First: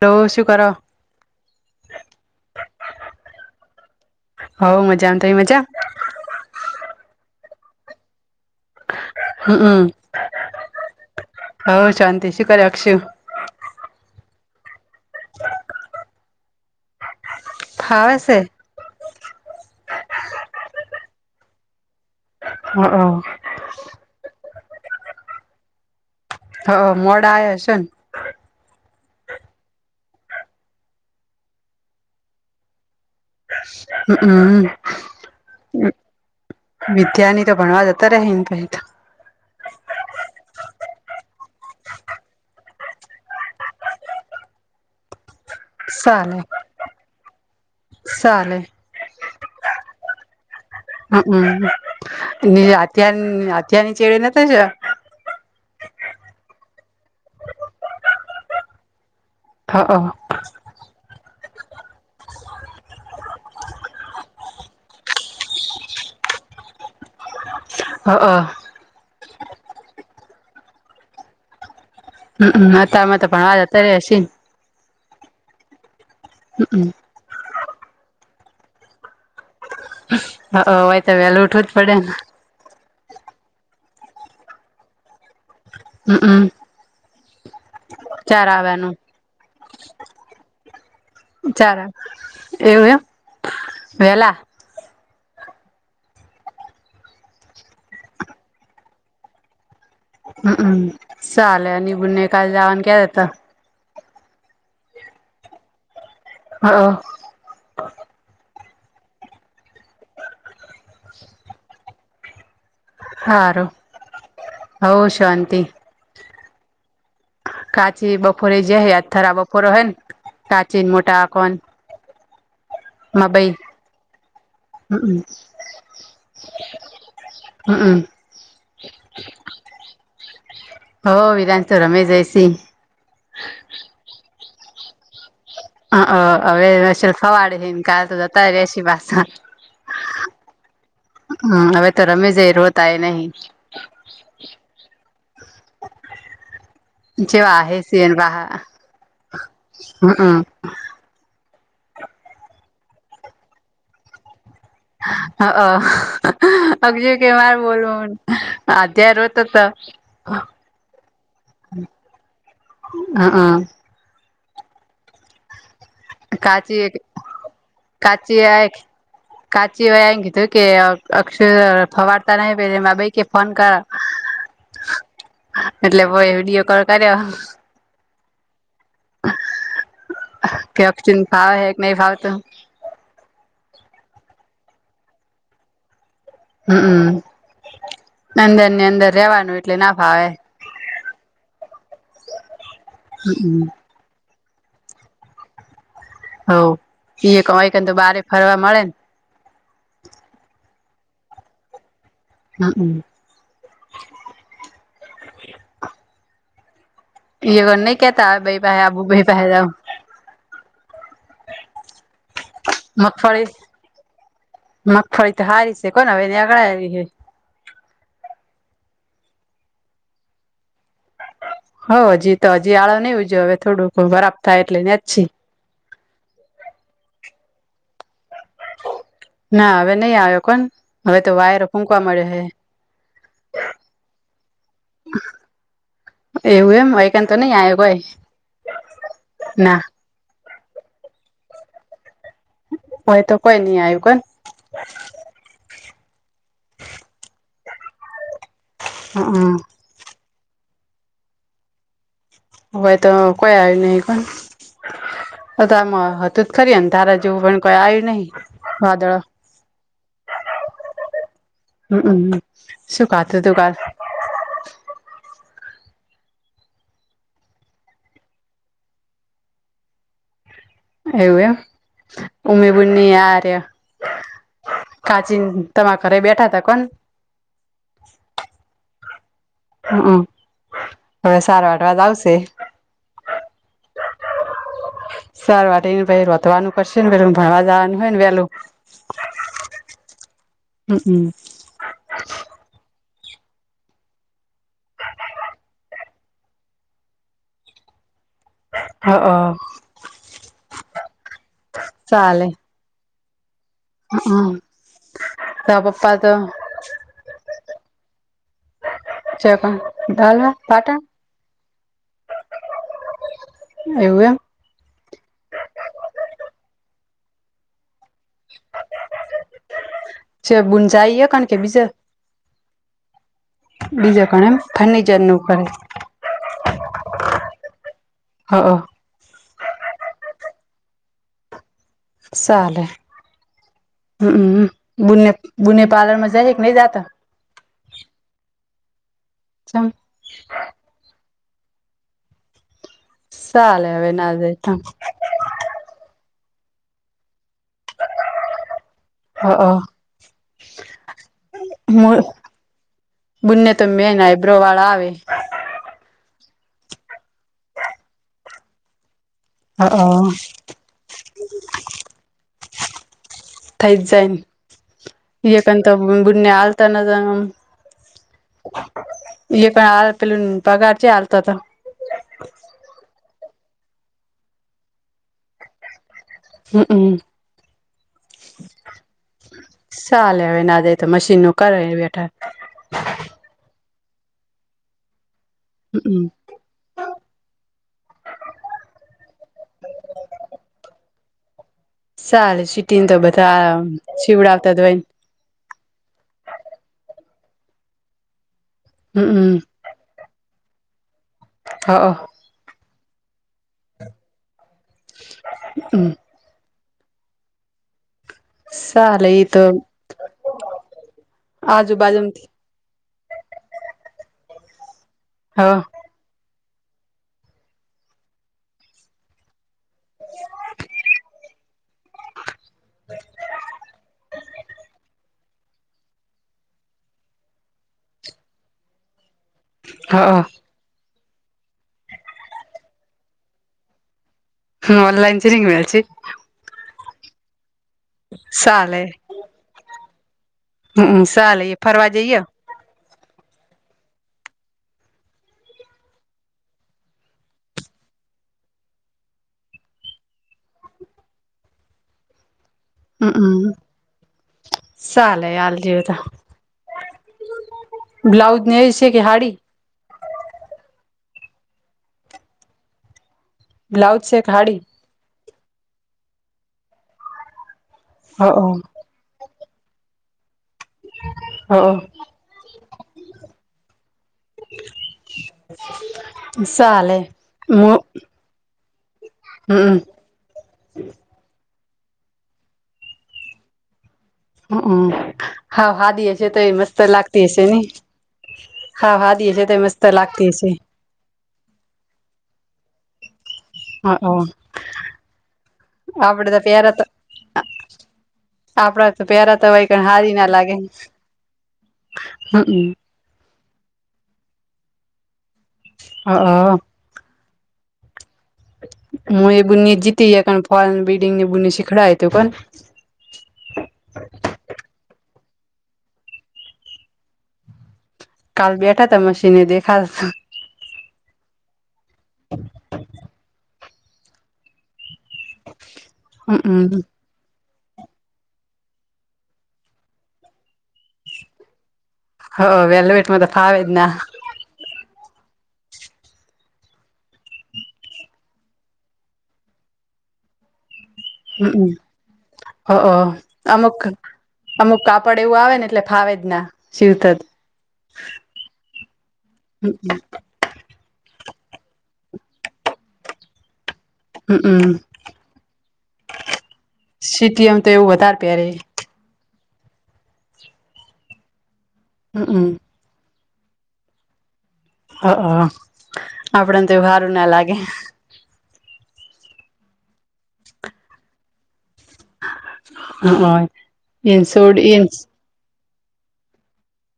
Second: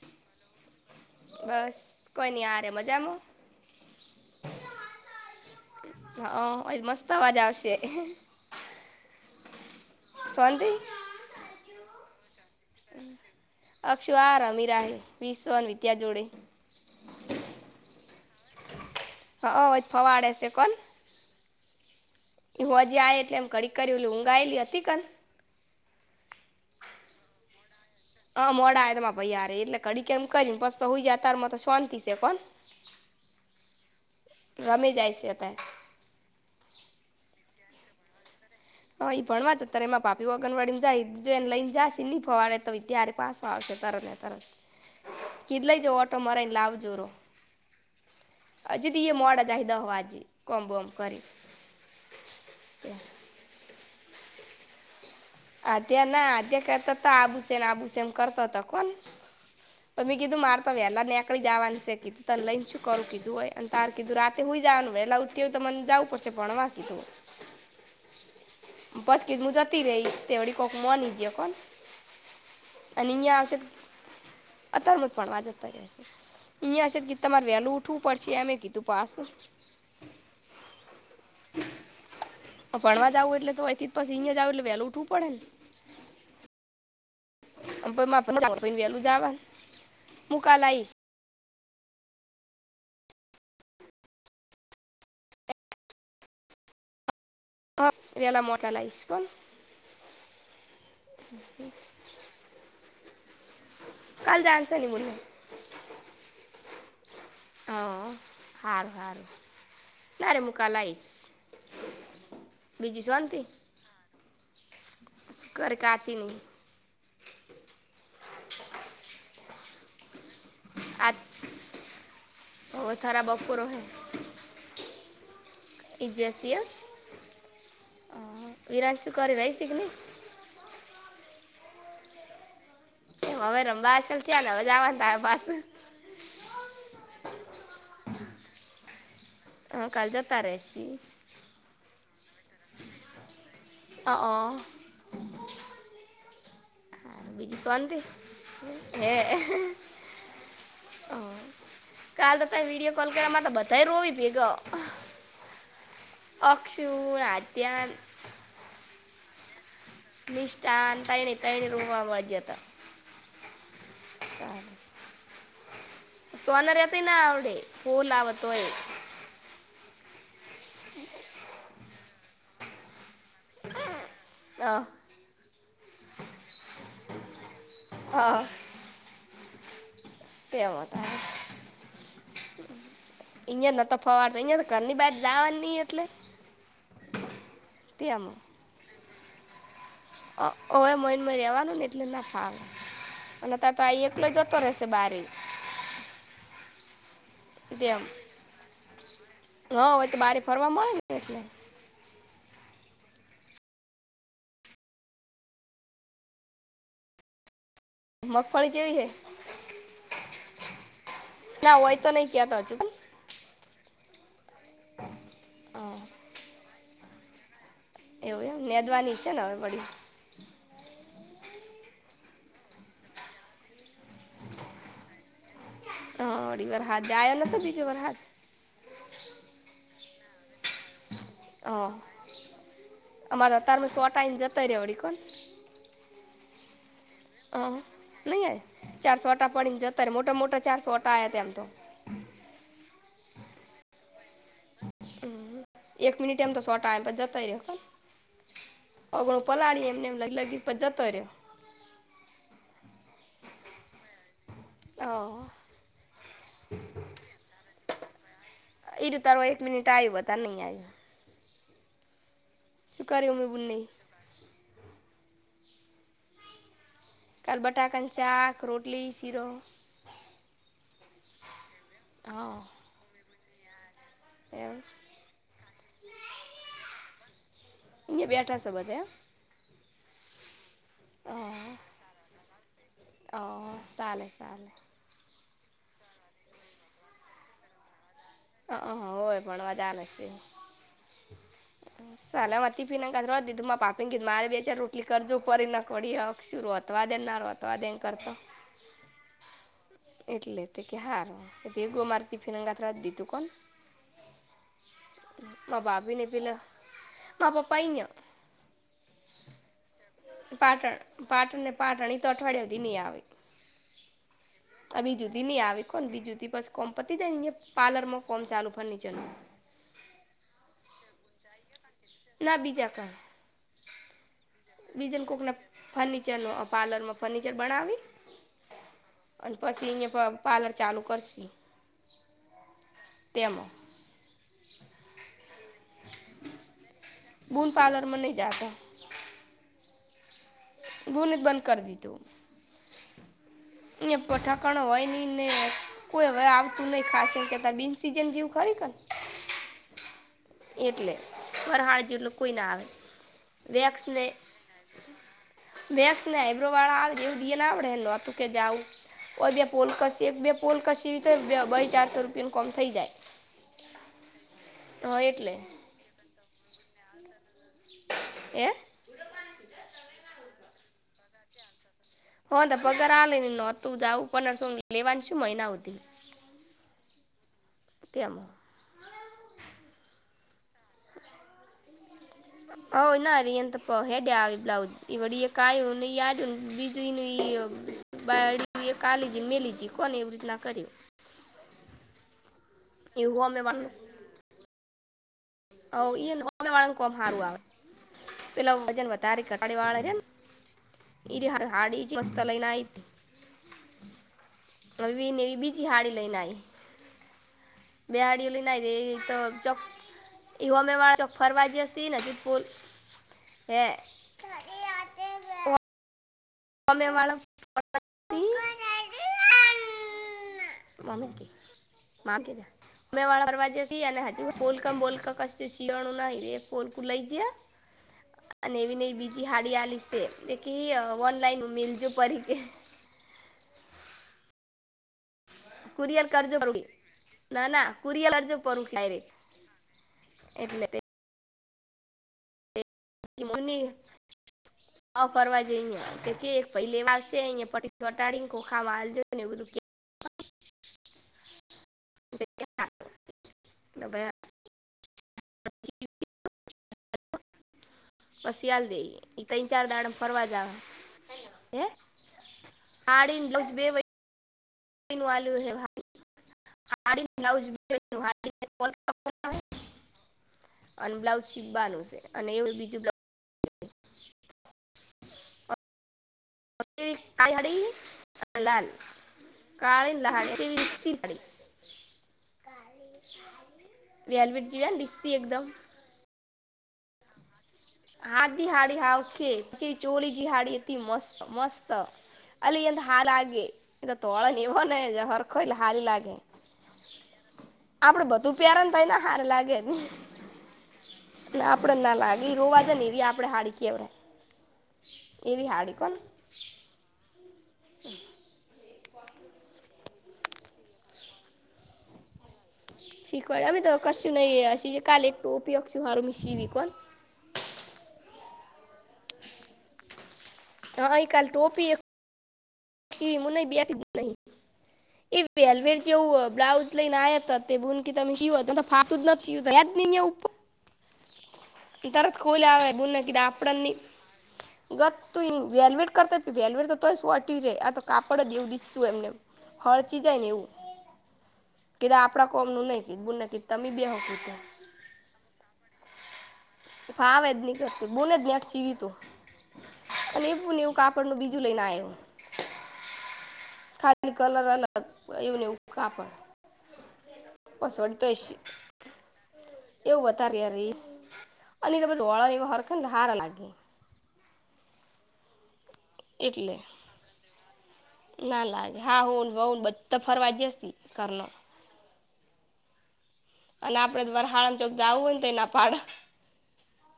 તો શું કરો બસ કોઈ હારે મજામાં. હઉ મજા અતાઈ મજા. હા એ મસ્ત આવાજ આવશે. હમમ. શાંતિ હ શાંતિ શી કર્યા. અક્ષુ આ રમીરા આ વિસોન વિદ્યા જોડે. ખાવશે. હા હ ફવારેશે કોન. એ હ હું હજીે આ એટલે એમ કડીક એ ઊઘાયેલી હતી કને. હ મોડા આ છેન. હ મોડા એદમાં ભૈઇ એટલે ઘડી કે એમ કરીને પસ તો હઈ જ તારમાં તો શાંતિ છે કો. હમ રમી જાય છે અતારે વિદ્યા ની તો ભણવા જતા રયા હા ઈ ભણવા અ ત્યારે એમાં ભાભી આંગણવાડી ને જાય જો એને લઈને જશે નહી ફવાડે તો ત્યારે પાસ આવશે તર ને. સરસ કીધ લઈ જ ઓટો સાલે મારેને લાવજો રો. સાલે તદી એ મોડા જાય દહ વાજે કોમ બમ. હમમ અત્યાર અત્યારની ચેડે નથી થ જ. આધ્યા ના આધ્યા કરતા ત આબુષેમ આભુષમ કરતો હતો કોણ. હ હ હમમ તમે કીધું માર ત વેલા નીકળી જવાનું સે કીતર લઈને શું કરું કીધું હોય અને તાર કીધું રાતે હોય જવાનું વેલા. એવું તો મને જાવું પડશે ભણવા તો. અ અ. બસ ક‌ઇ હું જતી રહીશ તે વળી કોક માની જ કોણ. હમમ અતમાં તો પણ હતારે હશે. અતમત પણ વાતા યા હમમ અ [unintelligible] ગી. તમારે વેલું ઉઠવું પડશે એમે કીધું પાસ. હ તો વહેલું ઉઠવું જ પડે ને. ભણવા જાવું હોય તો એટલે તોથી પી અહીંયા જવ એટલે વહેલું ઉઠું પડે. હમ હમ. મ પ માપ આવાનું વેલું જવા હું કાલ આ આવીશ. ચાર એવું એમ વેલા હ વેલા મોટા લાઇસ હમમ ચાલે ની બુનને એ કાલ જવાની ક્યા જતા હતા. કાલ જણશે હનીમુન હા હ હાર હારું ના રે હું કાલે આઇસ. હારું હવ શું શાંતિ. કરે કાચીની. કાચી બપોરે જે હૈ આથરા બફોરા હૈ ને કાચીને મોટકોન હ થરા બપોરો હ હમમ. ઈજ હમમ વિરાટ શું કરી રઈ હોવ વિધાનંત તો રમેશ જયસિહ એમ હવે [unintelligible] હ હવે ફવાડે છે ને કાલ તો જતાય રસી બાસણ હા કાલ જતા રહેસી હમ હવે તો રમે જ એ રોતાય નહીં અ હ બીજી જેવા હે સોતિ સી વાહા હે. હમમ હ કાલ દતા વિડીયો કોલ કર મા તો બધા રોવી ભેગો. હ અક્ષુ અગજ કેવાર આદ્યાન બોલું. અત્યારે તો. નિષ્ઠા એ ત્રણે ત્રણ રવા વાજ હતા. હ હ. હ. કાચી સોનર્યાથી ના આવડે ફૂલ કાચી આ આવતોય કાચી એમ કીધું કે અક્ષર થવાડતા નહી પ મેભી કે ફોન કર હ એટલે વીડીયો કોલ કર્યો. હા. કે તેવા હતા. અક્ષર ફાવે હે કે નહી ફાવતું અહિયાયા નતો ફવાડતો અહિયાયા તો ઘરની બાજ જવાની નઈ એટલે. તેમ હમમ અદરની અંદર રેવાનું એટલે ના ફાવે. ઓવે મન મય રહેવાનું ને એટલે ના થાવ અને હમમ તં તો આ એકલો જતો રહેશે બારે હ એ કય કે તો તેમ બારે ફરવા મળે ને હા હોય તો બારે ફરવા મળે ને એટલે હમમ. ઈવન નહી કેતા હવે બે મગફળી પસે જેવી આવું હે બે પસે જાવ ના વય તો નઈ ક્યા તો હજુ મગફળી મગફળી તો હારી છે હા કોને હવે એની આગળાયલી છ. એવું એમ મેદવાની છે ને હવે વડી હ હજી તો હજી આળો નઈ ઉજ્યો હવે થોડું બરાબ થાય એટલે વેચશે હડી વરસાદ આયો નતો બીજો વરસાદ ના હવે નહી આવ્યો કોણ. હવે તો વાયરો હા ફૂકવા મળે હે. અમારે અતારમાં સોટાઈને જતો રહ્યો વળી કોણ એવું એમ હોયકન તો નઈ હા આવ કોઈ ના તારે મોટા મોટા ચારસોટા આયા તેમ તો હોય તો કોઈ ની આયું કોય હમ. એક મિનિટ એમ તો સોટા જતાય રીયો ઓગણું હ પલાળી એમને એમ લાગ્યું પ જતર્યો. હોય તો કોઈ આયુ નહી કોન? રહ્યો ઓતો આમ હતું ત ખરી અંધારા જેવું પણ કોઈ આયું નહીં. ઈ રયુ તારો એક મિનિટ આયું વધારે નહી આયું. હમમ અ હમ. શું કર્યું ખાતું માર તું કાલ બૂનને? કાલ બટાકાનું શાક, રોટલી, શીરો એવું એમ હા ઉમી બુનની આ રયા. એમ કાચીન તમારા ઘરે બેઠાતા કોન? બેઠાસે બધા એ? હ અ હવે સારા આઠવા આવશે અ સાલે સાલે સારું આ ટાઇને પહી રોતવાનું કરશે ને પેલું ભણવા જાવાનું હોય ને વેલું હહ અ હોવે ભણવા જાવાનું સે. હમ અ. [inaudible] [inaudible] કીધું મારે બે ચાર રોટલી કરજો ફરીન [unintelligible] અક્ષુ ના રોધવા દે ના રો તવા દેન કરત હ અ એટલે તે કે હારુ ચાલે [unintelligible] દીધું કોન? હ મા તારા પપ્પા ભાભીને તો પેલે મા પપા ઇયા છે કોણ પાટણ પાટણને પાટણ ઈ તો અઠવાડિયા હુધી ની આવે એવું એમ આવી જુદી ની આવી કોન બી જુદી બસ કોમ પતી જાય ઈયા પાર્લરમાં કોમ ચાલુ ફર્નીચરનું જાઈએ કાન કે બીજા ના બીજા બીજા કણ એમ ફર્નિચર બીજન નું કરે કોકના ફર્નિચરનો પાર્લરમાં ફર્નિચર બનાવી હ અને પછી ઈયા પા પાર્લર ચાલુ કરશી સાલે તેમાં હમ બુનને બુને પાર્લરમાં જાય ક ની જાતા બુન પાર્લરમાં ની જાતા ચમ બુને જ બંધ કર દીધું ચાલે હવે ઈયા ના જાય ત પઠાકાણ હોય નીને કોઈ હવે આવતું નહીં ખાશ એમ કેતા બિન સિઝન જેવું ખરી કર હ અ એટલે ફરહાળ જેટલું કોઈ ના આવે વેક્સ બેન ને આઈબ્રો વાળા આવે વેક્સ ને આઇબ્રો વાળા આવે જેવું દીએ ન આવડે એ નો તું કે જાવું ઓય બે હ પોલકસ એક બે પોલ કસ વી તોય બઈ ચારસો રૂપિયાનું કોમ થઈ જાય. સેન હા એટલે ઈયા કન તો બુનને આલતા નતા ને આમ હે ઈલે પણ આલ પેલુંન પગાર ચે આલત ત હન તો પગાર આલે નોતું જાવું પંદરસો લેવાની શું મહિના હુધી હમ અ કેમ? સાલે હવે ના દે તો મશીનનું કરે બેઠા હોવ ના અરિ એ તો પ હેડે આવે બ્લાઉઝ ઈ વડી એક આયુ હમ [unintelligible] બીજું ઈનુ ઈ બાયડી એક આલીજી મેલીજી કોને એવી રીતના કરી સાલે સીટીન તો એ બધા હોમે શીવડાવતા જ હોય હોવ ઈ ને હોમ વાળાનું કોમ હારું આવે પેલા વજન વધારે ધટાડે વાળા રે ન ઈ રયા હાડી જ મસ્ત લઈને આઈતી આવી ને એવી બીજી હાડી લઈને આઈ બેહાડીઓલી ના એ તો ઈતો ચોક ઈ હોમે વાળા ચોક ફરવા જસી ને આજુબાજુમથી પુલ હે. ઘરે હા. મ્મ વાળ [unintelligible] મ્મી કે મા મા કે દે મા મે વાળા પરરવાજે ને હજી બોલ બો કશ શિયાળું નહી એ પોલકું લઈ જ અને એવીને એવી બીજી હાડી આવી સ હ સે કેએ ઓનલાઈન હું મીલજું પરીકે. હ ઓનલાન. કુરિયર કરજો ના ના કુરિયર કરજ પરુ સાલે એ એટલે. હમ સાલે ફરવા જઈયો. એમને [inaudible] અ ફરવા જે અ કે પહી લે આવશે અયા પ વટાડીને ખોખામાં હાલજો ને એ બધું ક કે- કે હા. હમ તો ભાઈ હમ સાલે આલ જવ તો બ્લાઉઝ પછી આલ નેય દે છે કે ઈ હાડી ત્રણ ચાર દાડ ફરવા જ આવે હે હાડી ન બ્લાઉઝ બે બ્લાઉઝ છેક હાડી [unintelligible] હાડી ન બ્લાઉઝ હા હાડીને હ. અને બ્લાઉજ શીવાનું છે અને એવું બીજું બ્લા બ્લાઉઝ [unintelligible] સાલેે કાળી હાડી મુ હમ લ હાડી [unintelligible] વેલવેટ જી લિ્સી એકદમ હા દી છે. જે તો મસ્ત લાગતી હશે ને. હા દિ હાડી હાવ હાખે હાદી હશે તો પછ મસ્ત ચોરી લાગતી હશે જીહાડી અથી મસ્ત મસ્ત અલી એંદ હારાગે. એ તો હ ધોળાં વને હરખઈલા હારી લાગે. આપડે તો પહેરા તો આપડે બધું પ્યારો ને ભાઈ આપડા ના તો હાર પહેરા તો હોય લાગેને કઈ હારી ના લાગે ના આપડે ના લાગે રોવા જ હમમ ને એવી આપડે હાડી કેવાય. એવી હાડી. હા હા. મુ એ બુન જીતી કાર ફોન બિલ્ડિંગ ની બુન શીખડા તો પણ. શીખવાય અમ તો કશું નહી જે કાલ એક ટોપી અક્ષું હારું શીવી કોણ કાલ બેઠા તા મશીને દેખાળ હાહી ઇ કાલ ટોપી એક [inaudible] મુું ન બે નહી એ વેલવેર જેવું હમમ બ્લાઉઝ લઈને આયા હતા. બુન તમે શી ફાતુ ન શ [unintelligible] તરત. હ ખોલ આવે બુને કીધ વેલ્વેટમાં તો ફાવે આપણની જ ના ગત તું વેલવેર કરતા વેલવેડ તોય સ્વા આ તો કાપડ જ એવું દિશતું એમને હળચી જાય ને એવું. હમમ કીધા આપણા હ કોમનુંનું નહી કીધુંને કી તમે અમુક બેહો કીધ. અમુક કાપડ એવું આવે ને એટલે ફાવે જ ના શિવ ત જ. ફાવે નહીં કરતી બોને જ નેટ સીવી તું હમમ. અને એવું ને એવું કાપડ નનું બીજું લઈને આવ્યું. અને કલર હમમ અલગ એવું નવું કાપડ સીટીએમ તો એવું પસવડ વધારે તૈસી પહેરે એવું વધારે યાર એ અને એ તો બધું વ હમમ ધોળા હોરખ હારા લાગે. હા એટલે આપડે તો હારું ના લાગે. ના લાગે હા હાહુન વવુ બધા ફરવાજીસ્તી કરણ [unintelligible] અલા હ આપડે વરહાંદ સોડ ચોક એન જાવું હોય ને તો એના પાડ.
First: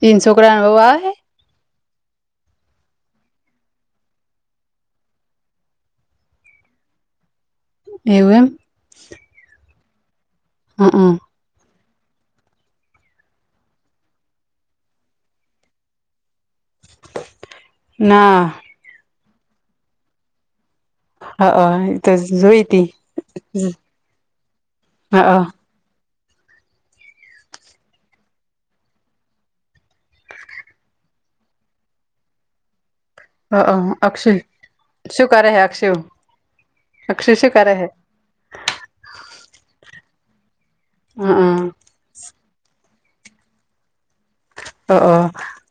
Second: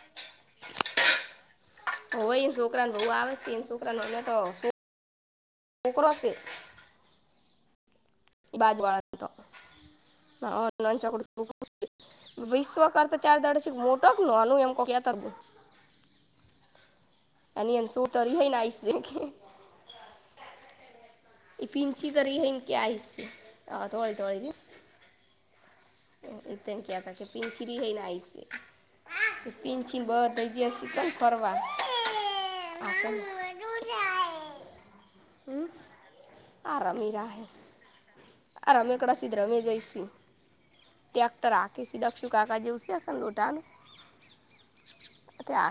તીન છોકરા ન વઉ આવે હે? હોવ એને છોકરાને બહુ આવે છોકરાને તો છોકરો છે. એવું એમ. બાજુવાળા ન એમ તો હ વિશ્વ કર તો ચાર દાડેથી મોટો નોનો એમ કો ત અને એ શું ના તોરી [unintelligible] હા એ તો જોઈતી. હા. [unintelligible] પિનછીન બધોય જ્યોસ તન ફરવા. હક અક્ષય શું કરે હૈ હમ અક્ષુ આ રમી અક્ષુ રાહે શું કરે હૈ? આ રમેકડા સીધ રમેજાયસી હ ટ્રેક્ટર હાંકીશ અક્ષુ કાકા જોઈશે લોઢા હનહ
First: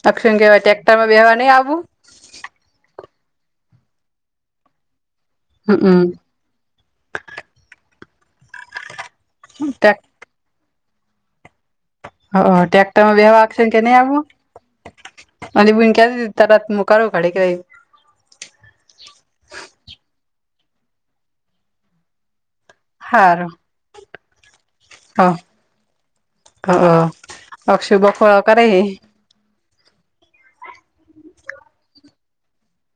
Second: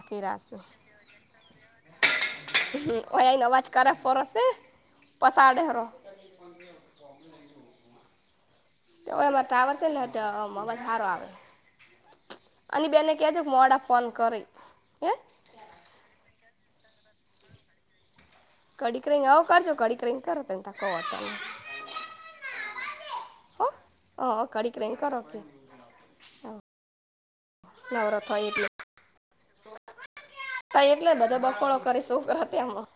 અક્ષુ કે રાશે અવે ટ્રેક્ટરમાં બેસવા નહીં આવવું? [unintelligible] હમ એમાં ટાવર છે ને તો વધારો આવે. હા અને બેને ટેક્ટરમાં બેવા કહેજો અક્ષુ કે મોડા ની ફોન આવું? કરી હે અલીબીન કેતીતી તરત મોકલો કઢીકે કઢીક રઈને અવ કરજો કઢીક રય કરો. હારુ હો હં ઘડીક રહીને કરો હા કે હવ. હહ. અક્ષુ નવરો બપોર થાય એટલે અકડાઈ [inaudible] તા એટલે બધો બકોડો કરી છોકરો તેમાં.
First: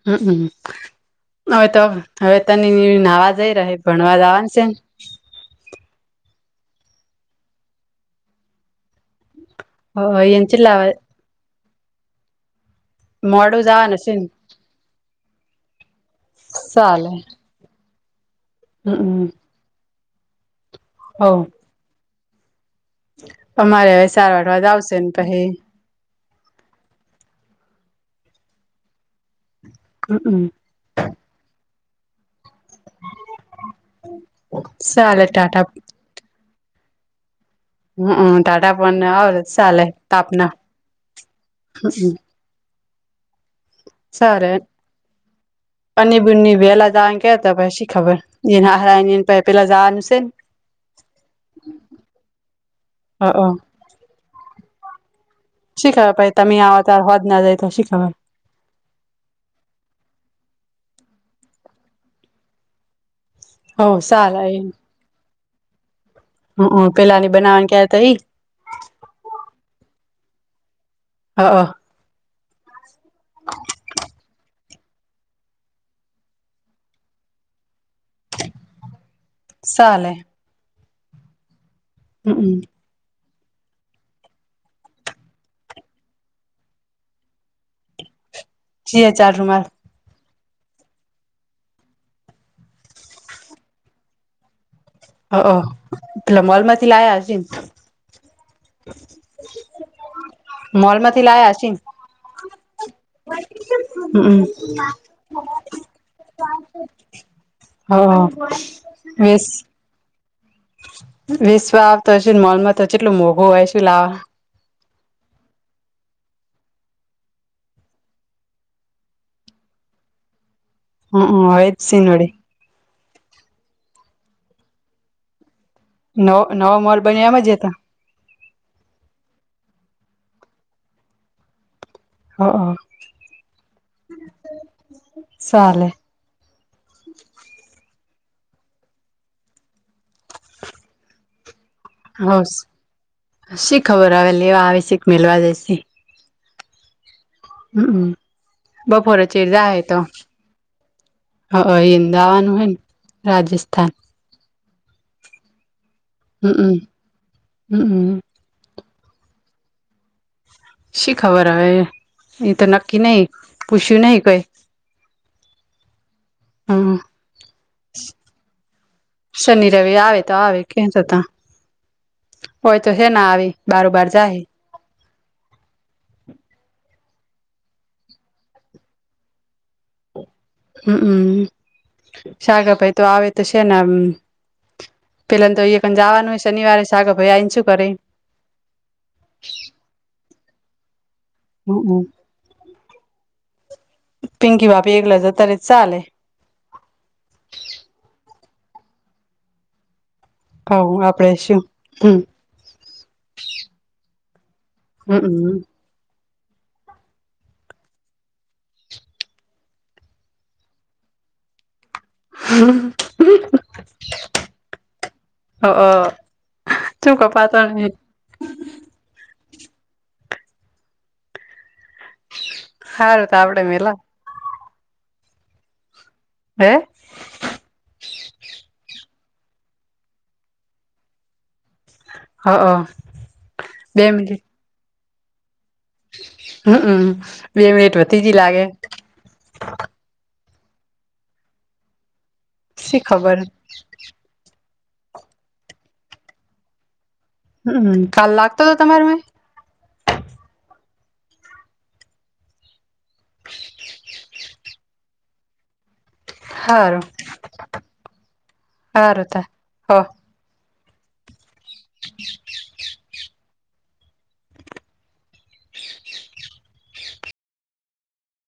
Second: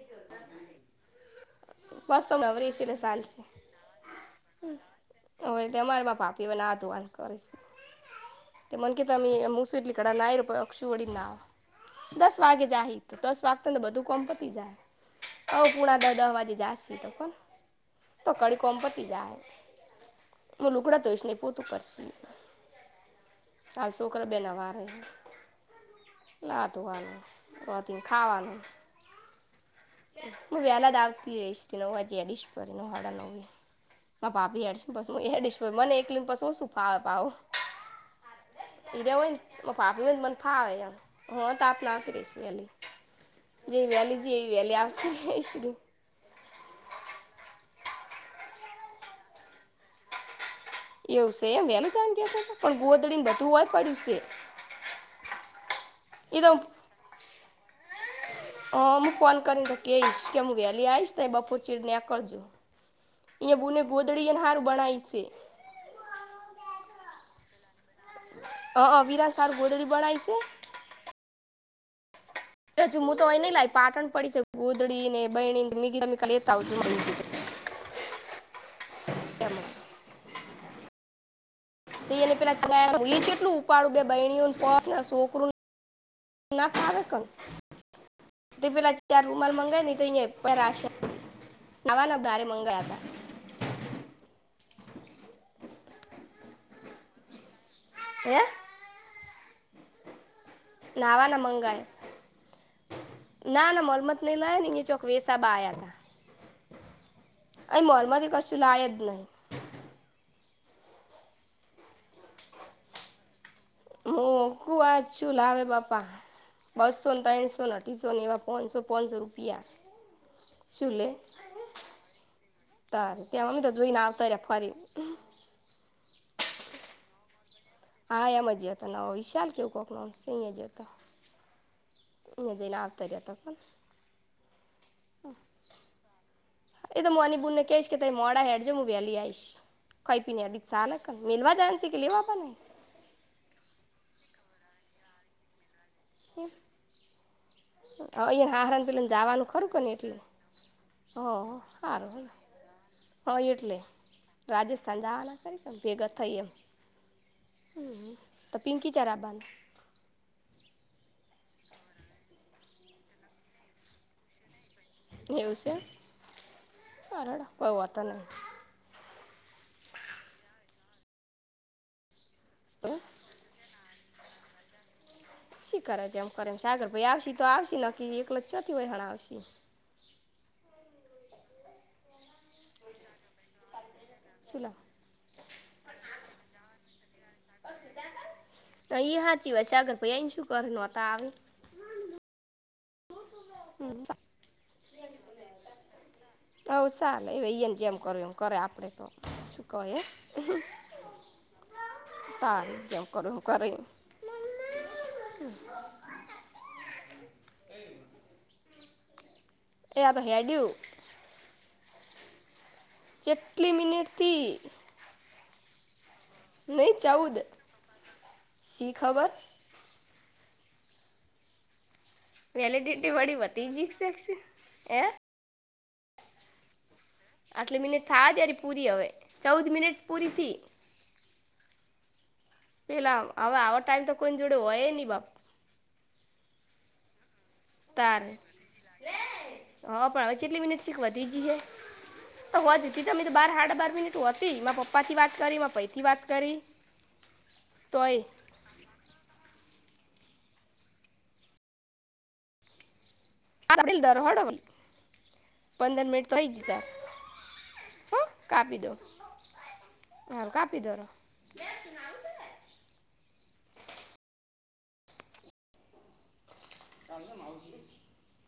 હહ. હવે તો બસ તો હવે નવરી છે તને એટલે નાહવા ચાલશે જઈ રહે ભણવા જવાનું છે. હવે અમારીમાં ભાભી બનાવે આ ધુવા કરીશ. તે મને કે તમે એને ચેટલા [unintelligible] ના દસ વાગે જાહી તો દસ મોડું વાગે તને જવાનું બધું છે કોમ ને પતી જાય. હ પુણા દ દહ વાજે જશું તો ચાલે પણ. તો કડી કોમ પતી હમ જાય. હું લુઘડો ધોઈશ ને હવ ઈ પોતું કરશે. અમારે હવે સારવારવા જ આવશે ને પછી લતું વાનું હોતી ખાવાનું. હવે હમ હું વેલા જ આવતી રઈશ [unintelligible] આ ભાભી એડસ ચાલે એશ ટાટા મને એક લિમ્સ શ શું ફાવે ભાવ? હમ ટાટા પણ એરિયા આવે હોય ચાલે ભાભી હોય ન મને તાપના ફાવે [unintelligible] [inaudible] જે વેલી જે એવી વેલી આવ. પની બુની વેલા આવ જ કેતા પછી શી ખબર. એના હારા એ પ પેલા જવાનું શે. એવું છે એમ વહેલું જવાનું કેતા હતા ગોદડીને હ બધું ઓય પડ્યું છે. શી ખબર ભય તમે આવો તો સાંજના જાય શી ખબર. હ હું ફોન કરીને કઈશ કે હું વહેલી આવીશ ત બપોર ચીડી ને આકળજો. એ બુ ને હો ગોદડી ચાલે હારું બણાય છે. હક પેલા ની બનાવાને ક્યારે થાય. હ અ વિરાાસારું ગોદડી બણાય છે. હ હ. હજુ હું તો અ નઈ લાવ પાટણ પડી છે ગોદડી ને બયની મી લેતા આવ છું. ચાલે. હમ [unintelligible] ઉપાડુ બે બેયની [unintelligible] સોકરૂ ના ફાવે તે પેલા ચાર રૂમાલ મંગાય નહી તો અં નવાના ભારે મંગાયા હતા. હ તલા મોલમાંથી લયા હશન હેં નાવાના મંગાયા મોલમાંથી લાયાસી ના ના મલમત નહીં લાયા ને હમ અહીંયા ચોક વેસાબા આયા હતા હમ હા અહીં મોલમાંથી કશું લાય હ જ નહીં વીસ વિશવ આવ તોશેને મોલમાં તો જેટલું મોઘું હોય છે. હુંકું આજ છું લાવે બાપા બસો ને ત્રણસો ને અઠીસો ને એવા પોણસો પોણસો રૂપિયા શું લે હમ હોય જ સિનોડી તારે ત્યાં અમ તો જોઈને આવતા ફરી નવો નવો મોલ બન્યા એમ જતા હા એમ જ હતો નવો વિશાલ કેવું કોક નોમશે અહીંયા જ હતો હ એ જ ના આવતારીયા ત પણ ચાલે હ એ તોની બુનને કહીશ કે ત મોડા હેડજ હું વ્યાલી આઈશ કઈ પી ને અધિક ચાાલ મેલવા જ છે કે લેવા હ શી ખબર આવે લેવા આવે શીખ મેલવા દેશે હમ હ અહીયાં હહરાન પેલા બપોરે જવાનું ચીડ ખરું જાહે કર ને તો એટલે હ હ હારુ એને દાવાનું હોય ને હા એટલે રાજસ્થાન રાજસ્થાન જવાના કરી ભેગા થઈ એમ હમમ હમમ તો પિંકી ચારા બાંધ શી ખબર હ એ તો નક્કી નહી પૂછ્યું નહ કોઈ એવસે હમ કારળ કોઈ વાતા નહી શનિ રવિ આવે તો આવે કે થતા હોય તો નહીં છેે ના આવે બરોબાર જાય શી કરે છે એમ કરે એમ સાગર ભાઈ આવશે તો આવશે ન એકલખ ચોથી વહેણ આવશે હમમ સાગાભાઈ તો આવે તો છેને શું લાવ પેલા તો અ ક જવાનું હોય શનિવારે સાગે ભાઈ આવીને શું કરે તો એ સાચી વાત છે આગર ભાઈ એને શું કરે નહોતા આવે હું હું હવ પિંકી બાપી એક લ જ તરી ચાલે હવ સારું એમ જેમ કરું એમ કરે આપડે તો શું ક હ આપડે શું હમ તાર જ કરું કરે હમમ એયા તો હેરાર દું હમ જેટલી મિનિટથી હ હ નહી ચૌદ શી ખબર વેલીડિટી સારું બડી તો આપડે બતી જએ એક મેલા શેસ એ હે આટલી મિનિટ થા ત્યારે પૂરી હવે ચૌદ મિનિટ પૂરી થી હ [unintelligible] પેલા હવે આવા બે ટાઈમ તો કોઈ મિનિટ જોડે હોય નઈ બાપ હમમ બે મિનિટ વધતી જ તારે લાગે હા પણ હવે ચટલી મિનિટ શીખવા તીજી છે તો હો જ શી હતી ત તો ખબર બાર સાાડા બાર મિનિટ હતી મા પપ્પા થી વાત કરી પાઈ થી વાત કરી હમ્મ તોય કાલ લાગતો હતો તમારે મમાં [unintelligible] પંદર મિનિટ તોઈ જ ક હારું હ કાપી દો હારું તા હ હા કાપી દોર [inaudible] [unintelligible]